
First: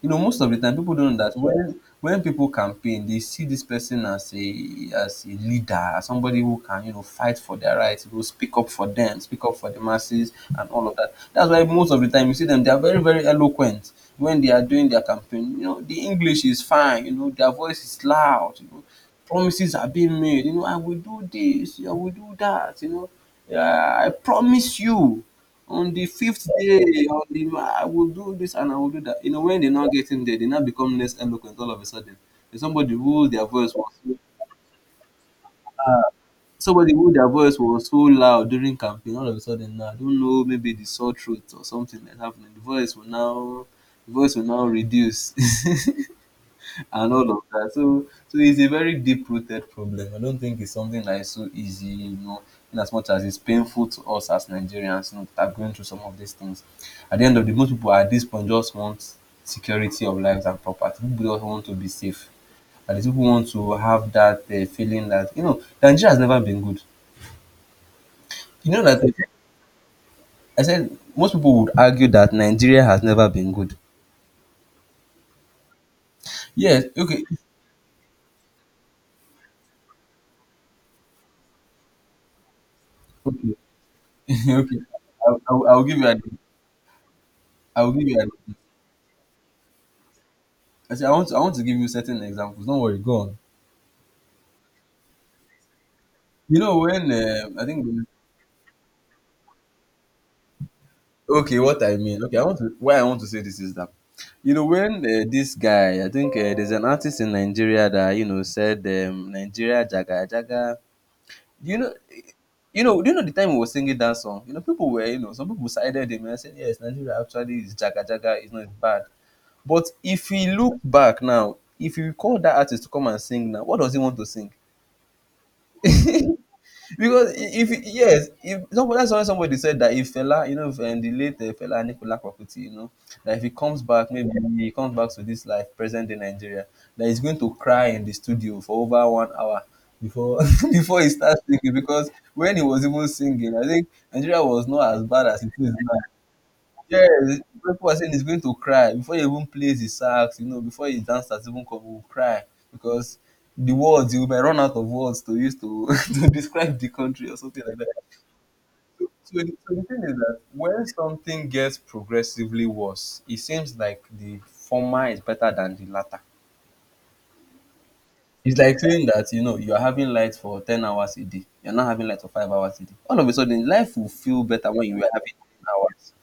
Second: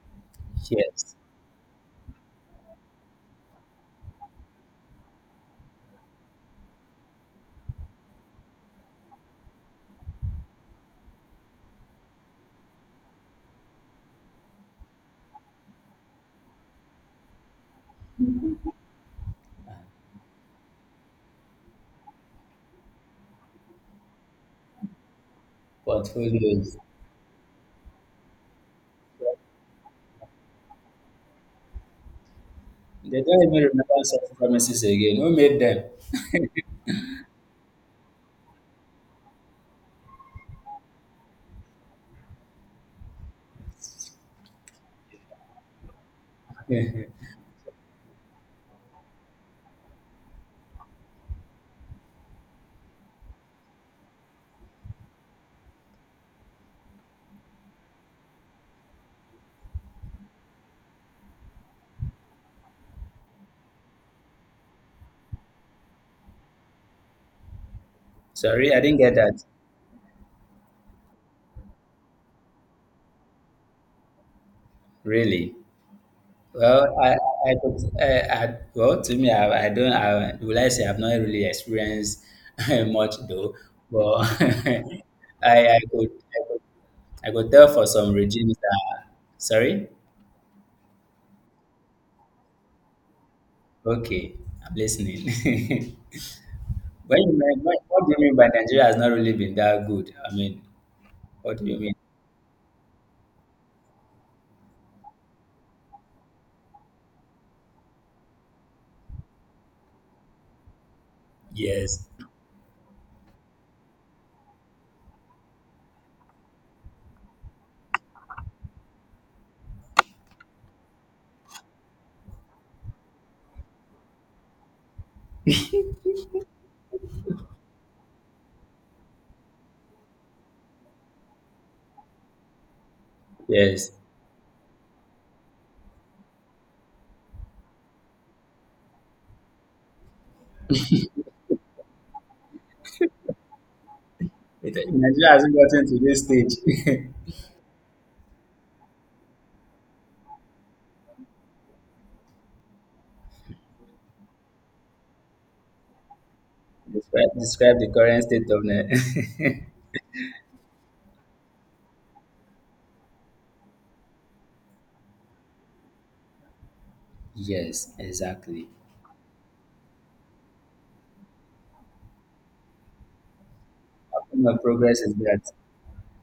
Speaker 1: You know, most of the time people
Speaker 2: Yes,
Speaker 1: don't know that, when when people campaign, they see this person as a, as a leader, as somebody who can, you know, fight for their rights, who will speak up for them, speak up for the masses and all of that. That's why most of the time you see them, they are very very eloquent when they are doing their campaign. You know, the English is fine, you know, their voice is loud, you know, promises are being made, you know, I will do this, I will do that, you know, yeah, I promise you on the fifth
Speaker 2: portfolios.
Speaker 1: day, on the ma I will do this and I will do that. You know, when they are not getting there, they now become less eloquent all of a sudden. There's somebody
Speaker 2: They
Speaker 1: who
Speaker 2: don't
Speaker 1: their
Speaker 2: even
Speaker 1: voice was
Speaker 2: remember
Speaker 1: so
Speaker 2: such promises again. Who made them?
Speaker 1: ah, somebody who their voice was so loud during campaign, all of a sudden now, I don't know, maybe the sore throat or something that's happening. The voice will now the voice will now reduce. and all of that. So, so, it's a very deep-rooted problem. I don't think it's something that is so easy, you know, in as much as it's painful to us as Nigerians, you know, that are going through some of these things. At the end of the most people at this point just want security of lives and property. People just want to be safe. And these people want to have that uh, feeling that, you know, Nigeria has never been good. You
Speaker 2: Sorry, I
Speaker 1: know
Speaker 2: didn't
Speaker 1: that
Speaker 2: get that.
Speaker 1: I said most people would argue that Nigeria has never been good.
Speaker 2: Really.
Speaker 1: Yes,
Speaker 2: Well, I
Speaker 1: okay,
Speaker 2: I could eh, I well, to me, I I don't, I will I say I've not really experienced much
Speaker 1: okay,
Speaker 2: though, but
Speaker 1: okay. I, I,
Speaker 2: I
Speaker 1: will- I
Speaker 2: I
Speaker 1: will give you
Speaker 2: could
Speaker 1: an.
Speaker 2: I could I could tell
Speaker 1: I
Speaker 2: for
Speaker 1: will give
Speaker 2: some
Speaker 1: you an.
Speaker 2: regimes that, sorry?
Speaker 1: I say I want to, I want to give you certain examples. Don't worry, go on.
Speaker 2: Okay, I'm listening.
Speaker 1: You know when
Speaker 2: When you
Speaker 1: um,
Speaker 2: mean,
Speaker 1: I
Speaker 2: what
Speaker 1: think,
Speaker 2: what do you mean by Nigeria has not really been that good? I mean, what
Speaker 1: okay,
Speaker 2: do you
Speaker 1: what
Speaker 2: mean?
Speaker 1: I mean. Okay, I want to, why I want to say this is that you know when uh, this guy, I think uh, there's an artist in Nigeria that, you know, said um, Nigeria jaga jaga. You know,
Speaker 2: Yes,
Speaker 1: you know, do you know the time he was singing that song? You know, people were, you know some people sided him and said yes, Nigeria actually is jaga jaga. It's not bad. But if we look back now, if you call that artist to come and sing now, what does he want to sing? Because if yes, if somebody, that's why somebody said that if Fela, you know, if, um, the late uh, Fela Nicola Kwakuti, you know, that if he comes
Speaker 2: yes.
Speaker 1: back, maybe he comes back to this life present in Nigeria, that he's going to cry in the studio for over one hour before before he starts singing. Because when he was even singing, I think Nigeria was
Speaker 2: It-
Speaker 1: not as bad
Speaker 2: Nigeria
Speaker 1: as it
Speaker 2: hasn't
Speaker 1: is
Speaker 2: gotten to
Speaker 1: now.
Speaker 2: this stage.
Speaker 1: Yes, people are saying he's going to cry before he even plays the sax, you know, before his dancers even come, he will cry because the words, you might run out of words to use to to describe the country
Speaker 2: Describe
Speaker 1: or something like
Speaker 2: describe
Speaker 1: that.
Speaker 2: the current state of
Speaker 1: So, so, the,
Speaker 2: Nigeria.
Speaker 1: so the thing is that when something gets progressively worse, it seems like the former is better than the latter.
Speaker 2: Yes,
Speaker 1: It's
Speaker 2: exactly.
Speaker 1: like saying that, you know, you're having light for ten hours a day. You're not having light for five hours a day. All of a sudden, life will
Speaker 2: What
Speaker 1: feel
Speaker 2: kind of
Speaker 1: better when you
Speaker 2: progress
Speaker 1: were
Speaker 2: is
Speaker 1: having
Speaker 2: that?
Speaker 1: ten hours.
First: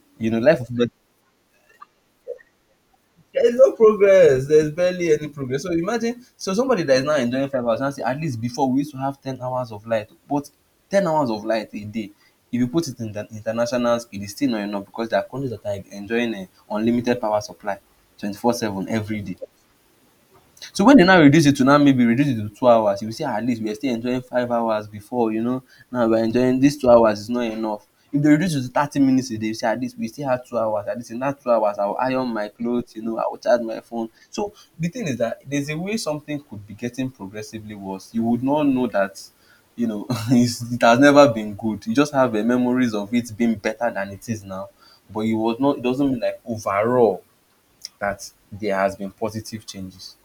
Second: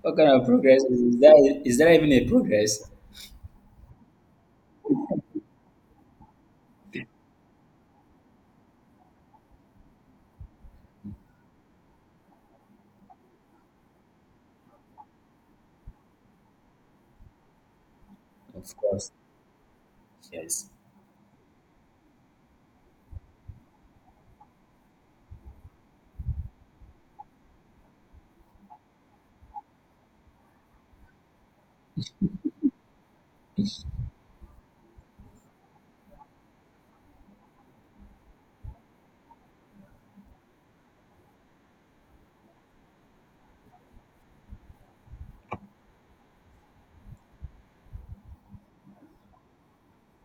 Speaker 2: What
Speaker 1: You
Speaker 2: kind
Speaker 1: know,
Speaker 2: of
Speaker 1: life will
Speaker 2: progress
Speaker 1: feel.
Speaker 2: is is that? Is that even a progress?
Speaker 1: There's no progress. There's barely any progress. So imagine, so somebody that is now enjoying five hours, now say at least before we used to have ten hours of light, but ten hours of light a day, if you put it in the international scale, it's still not enough because there are countries that are enjoying an unlimited power supply, twenty four
Speaker 2: Of
Speaker 1: seven
Speaker 2: course,
Speaker 1: every day.
Speaker 2: yes.
Speaker 1: So when they now reduce it to now maybe reduce it to two hours, you will say at least we are still enjoying five hours before, you know. Now we are enjoying this two hours is not enough. If they reduce it to thirty minutes a day, you say at least we still have two hours. At least in that two hours, I will iron my clothes, you know, I will charge my phone. So the thing is that there's a way something could be getting progressively worse. You would not know that, you know, it's, it has never been good. You just have uh, memories of it being better than it is now. But it was not. It doesn't mean like overall that there has been positive changes.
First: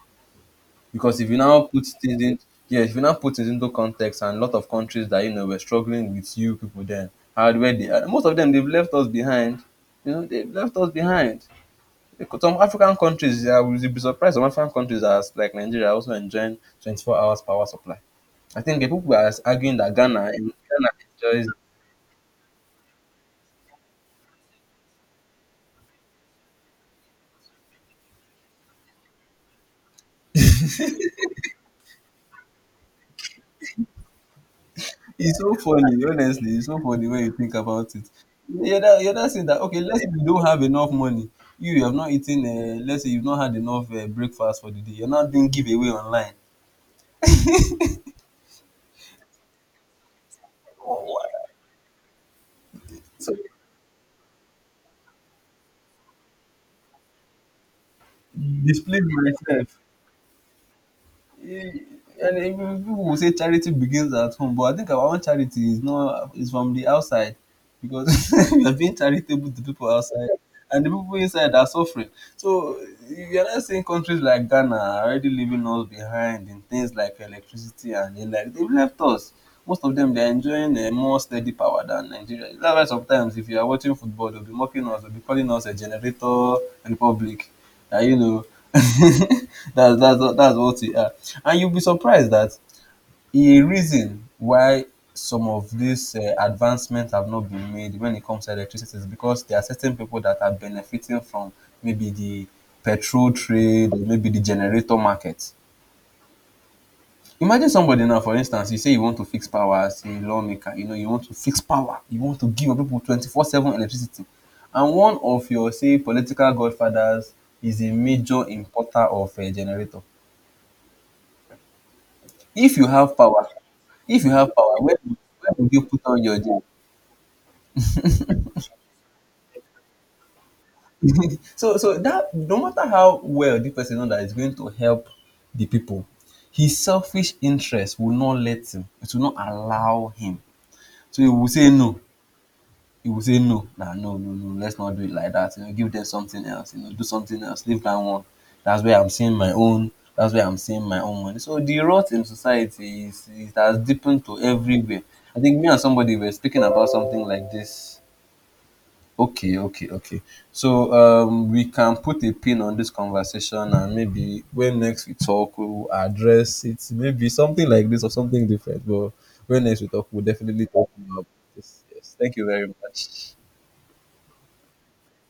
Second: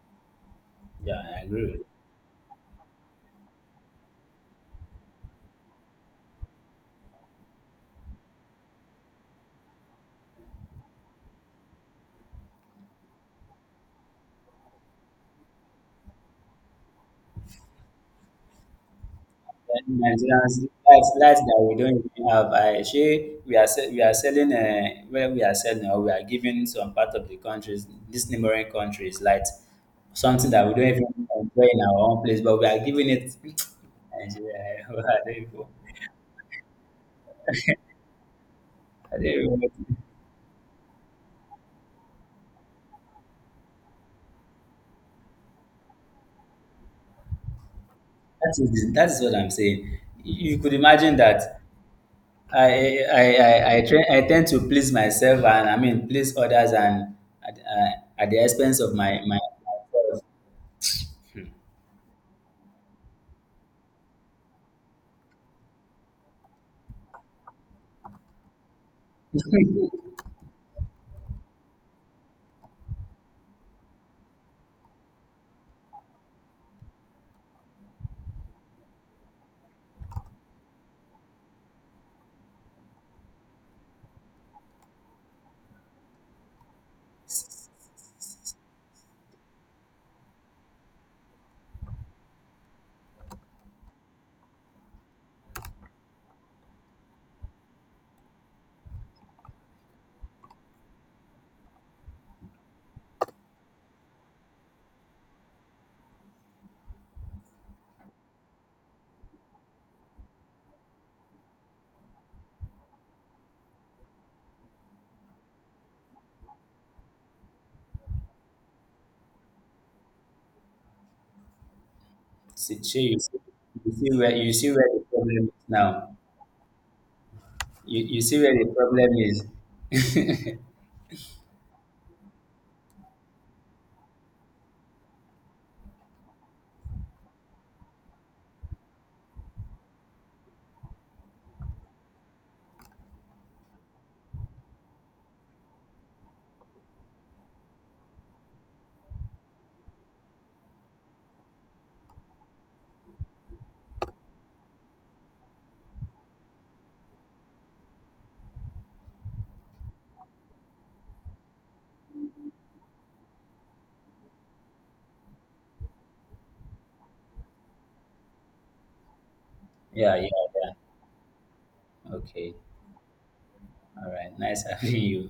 Speaker 1: Because
Speaker 2: Yeah,
Speaker 1: if you
Speaker 2: I
Speaker 1: now
Speaker 2: agree with
Speaker 1: put
Speaker 2: you.
Speaker 1: things in, yeah, if you now put things into context, and a lot of countries that you know were struggling with you people then, hardware, they, uh, most of them, they've left us behind. You know, they've left us behind. Because some African countries, I would be surprised. Some African countries, as like Nigeria, are also enjoying twenty four hours power supply. I think the people are arguing that
Speaker 2: And
Speaker 1: Ghana,
Speaker 2: Nigerians,
Speaker 1: Ghana
Speaker 2: that's lights
Speaker 1: enjoys.
Speaker 2: that we don't even have. I she, we are se- we are selling uh, where we are selling or we are giving some part of the countries, these neighboring countries, light something that we don't even enjoy in our own place, but we are giving it. Nigeria, I don't
Speaker 1: It's so
Speaker 2: even-
Speaker 1: funny, honestly. It's so funny when you think about it. You're not, you're
Speaker 2: I don't
Speaker 1: not saying that, okay,
Speaker 2: even-
Speaker 1: let's say you don't have enough money. You, you have not eaten, uh, let's say you've not had enough uh, breakfast for the day. You're not doing giveaway online.
Speaker 2: that is that is what I'm saying. You could
Speaker 1: Oh,
Speaker 2: imagine
Speaker 1: what?
Speaker 2: that I I
Speaker 1: So,
Speaker 2: I I try I tend to please myself and I mean please others and at, uh, at the expense of
Speaker 1: displace
Speaker 2: my my
Speaker 1: myself.
Speaker 2: myself.
Speaker 1: Eh, and eh, people will say charity begins at home, but I think our own charity is not is from the outside because we are being charitable to people outside, and the people inside are suffering. So you are not seeing countries like Ghana are already leaving us behind in things like electricity and the like. They've left us. Most of them they're enjoying a more steady power than Nigeria. That's why sometimes if you are watching football, they'll be mocking us, they'll be calling us a generator republic. Ah, you know, that's that's what- that's what we are. And you'll be surprised that a reason why some of these uh, advancements have not been made when it comes to electricity is because there are certain people that are benefiting from maybe the petrol trade or maybe the generator market. Imagine somebody now, for instance, you say you want to fix power as a lawmaker, you know, you want to fix power, you want to give your people twenty four seven electricity. And one of your, say, political godfathers is a major importer of a generator. If
Speaker 2: See,
Speaker 1: you
Speaker 2: shey
Speaker 1: have
Speaker 2: you see,
Speaker 1: power,
Speaker 2: you see
Speaker 1: if you
Speaker 2: where you
Speaker 1: have
Speaker 2: see
Speaker 1: power,
Speaker 2: where
Speaker 1: where,
Speaker 2: the problem
Speaker 1: where
Speaker 2: is
Speaker 1: would you put
Speaker 2: now.
Speaker 1: on your gen?
Speaker 2: You you see where the problem is.
Speaker 1: So, so that no matter how well the person know that is going to help the people, his selfish interest will not let him, it will not allow him. So he will say no. You will say no, nah, no, no, no, let's not do it like that, you know give them something else, you know do something else, leave that one. that's where i'm seeing my own that's where I'm seeing my own money. So the rot in society is it has deepened to everywhere. I think me and somebody were speaking about something like this. Okay, okay, okay. So um we can put a pin on this conversation, and maybe when next we talk we'll address it, maybe something like this or something different. But when next we talk
Speaker 2: Yeah,
Speaker 1: we'll
Speaker 2: yeah
Speaker 1: definitely
Speaker 2: yeah.
Speaker 1: talk about this. Yes, thank you
Speaker 2: Okay.
Speaker 1: very much.
Speaker 2: All right. Nice having you.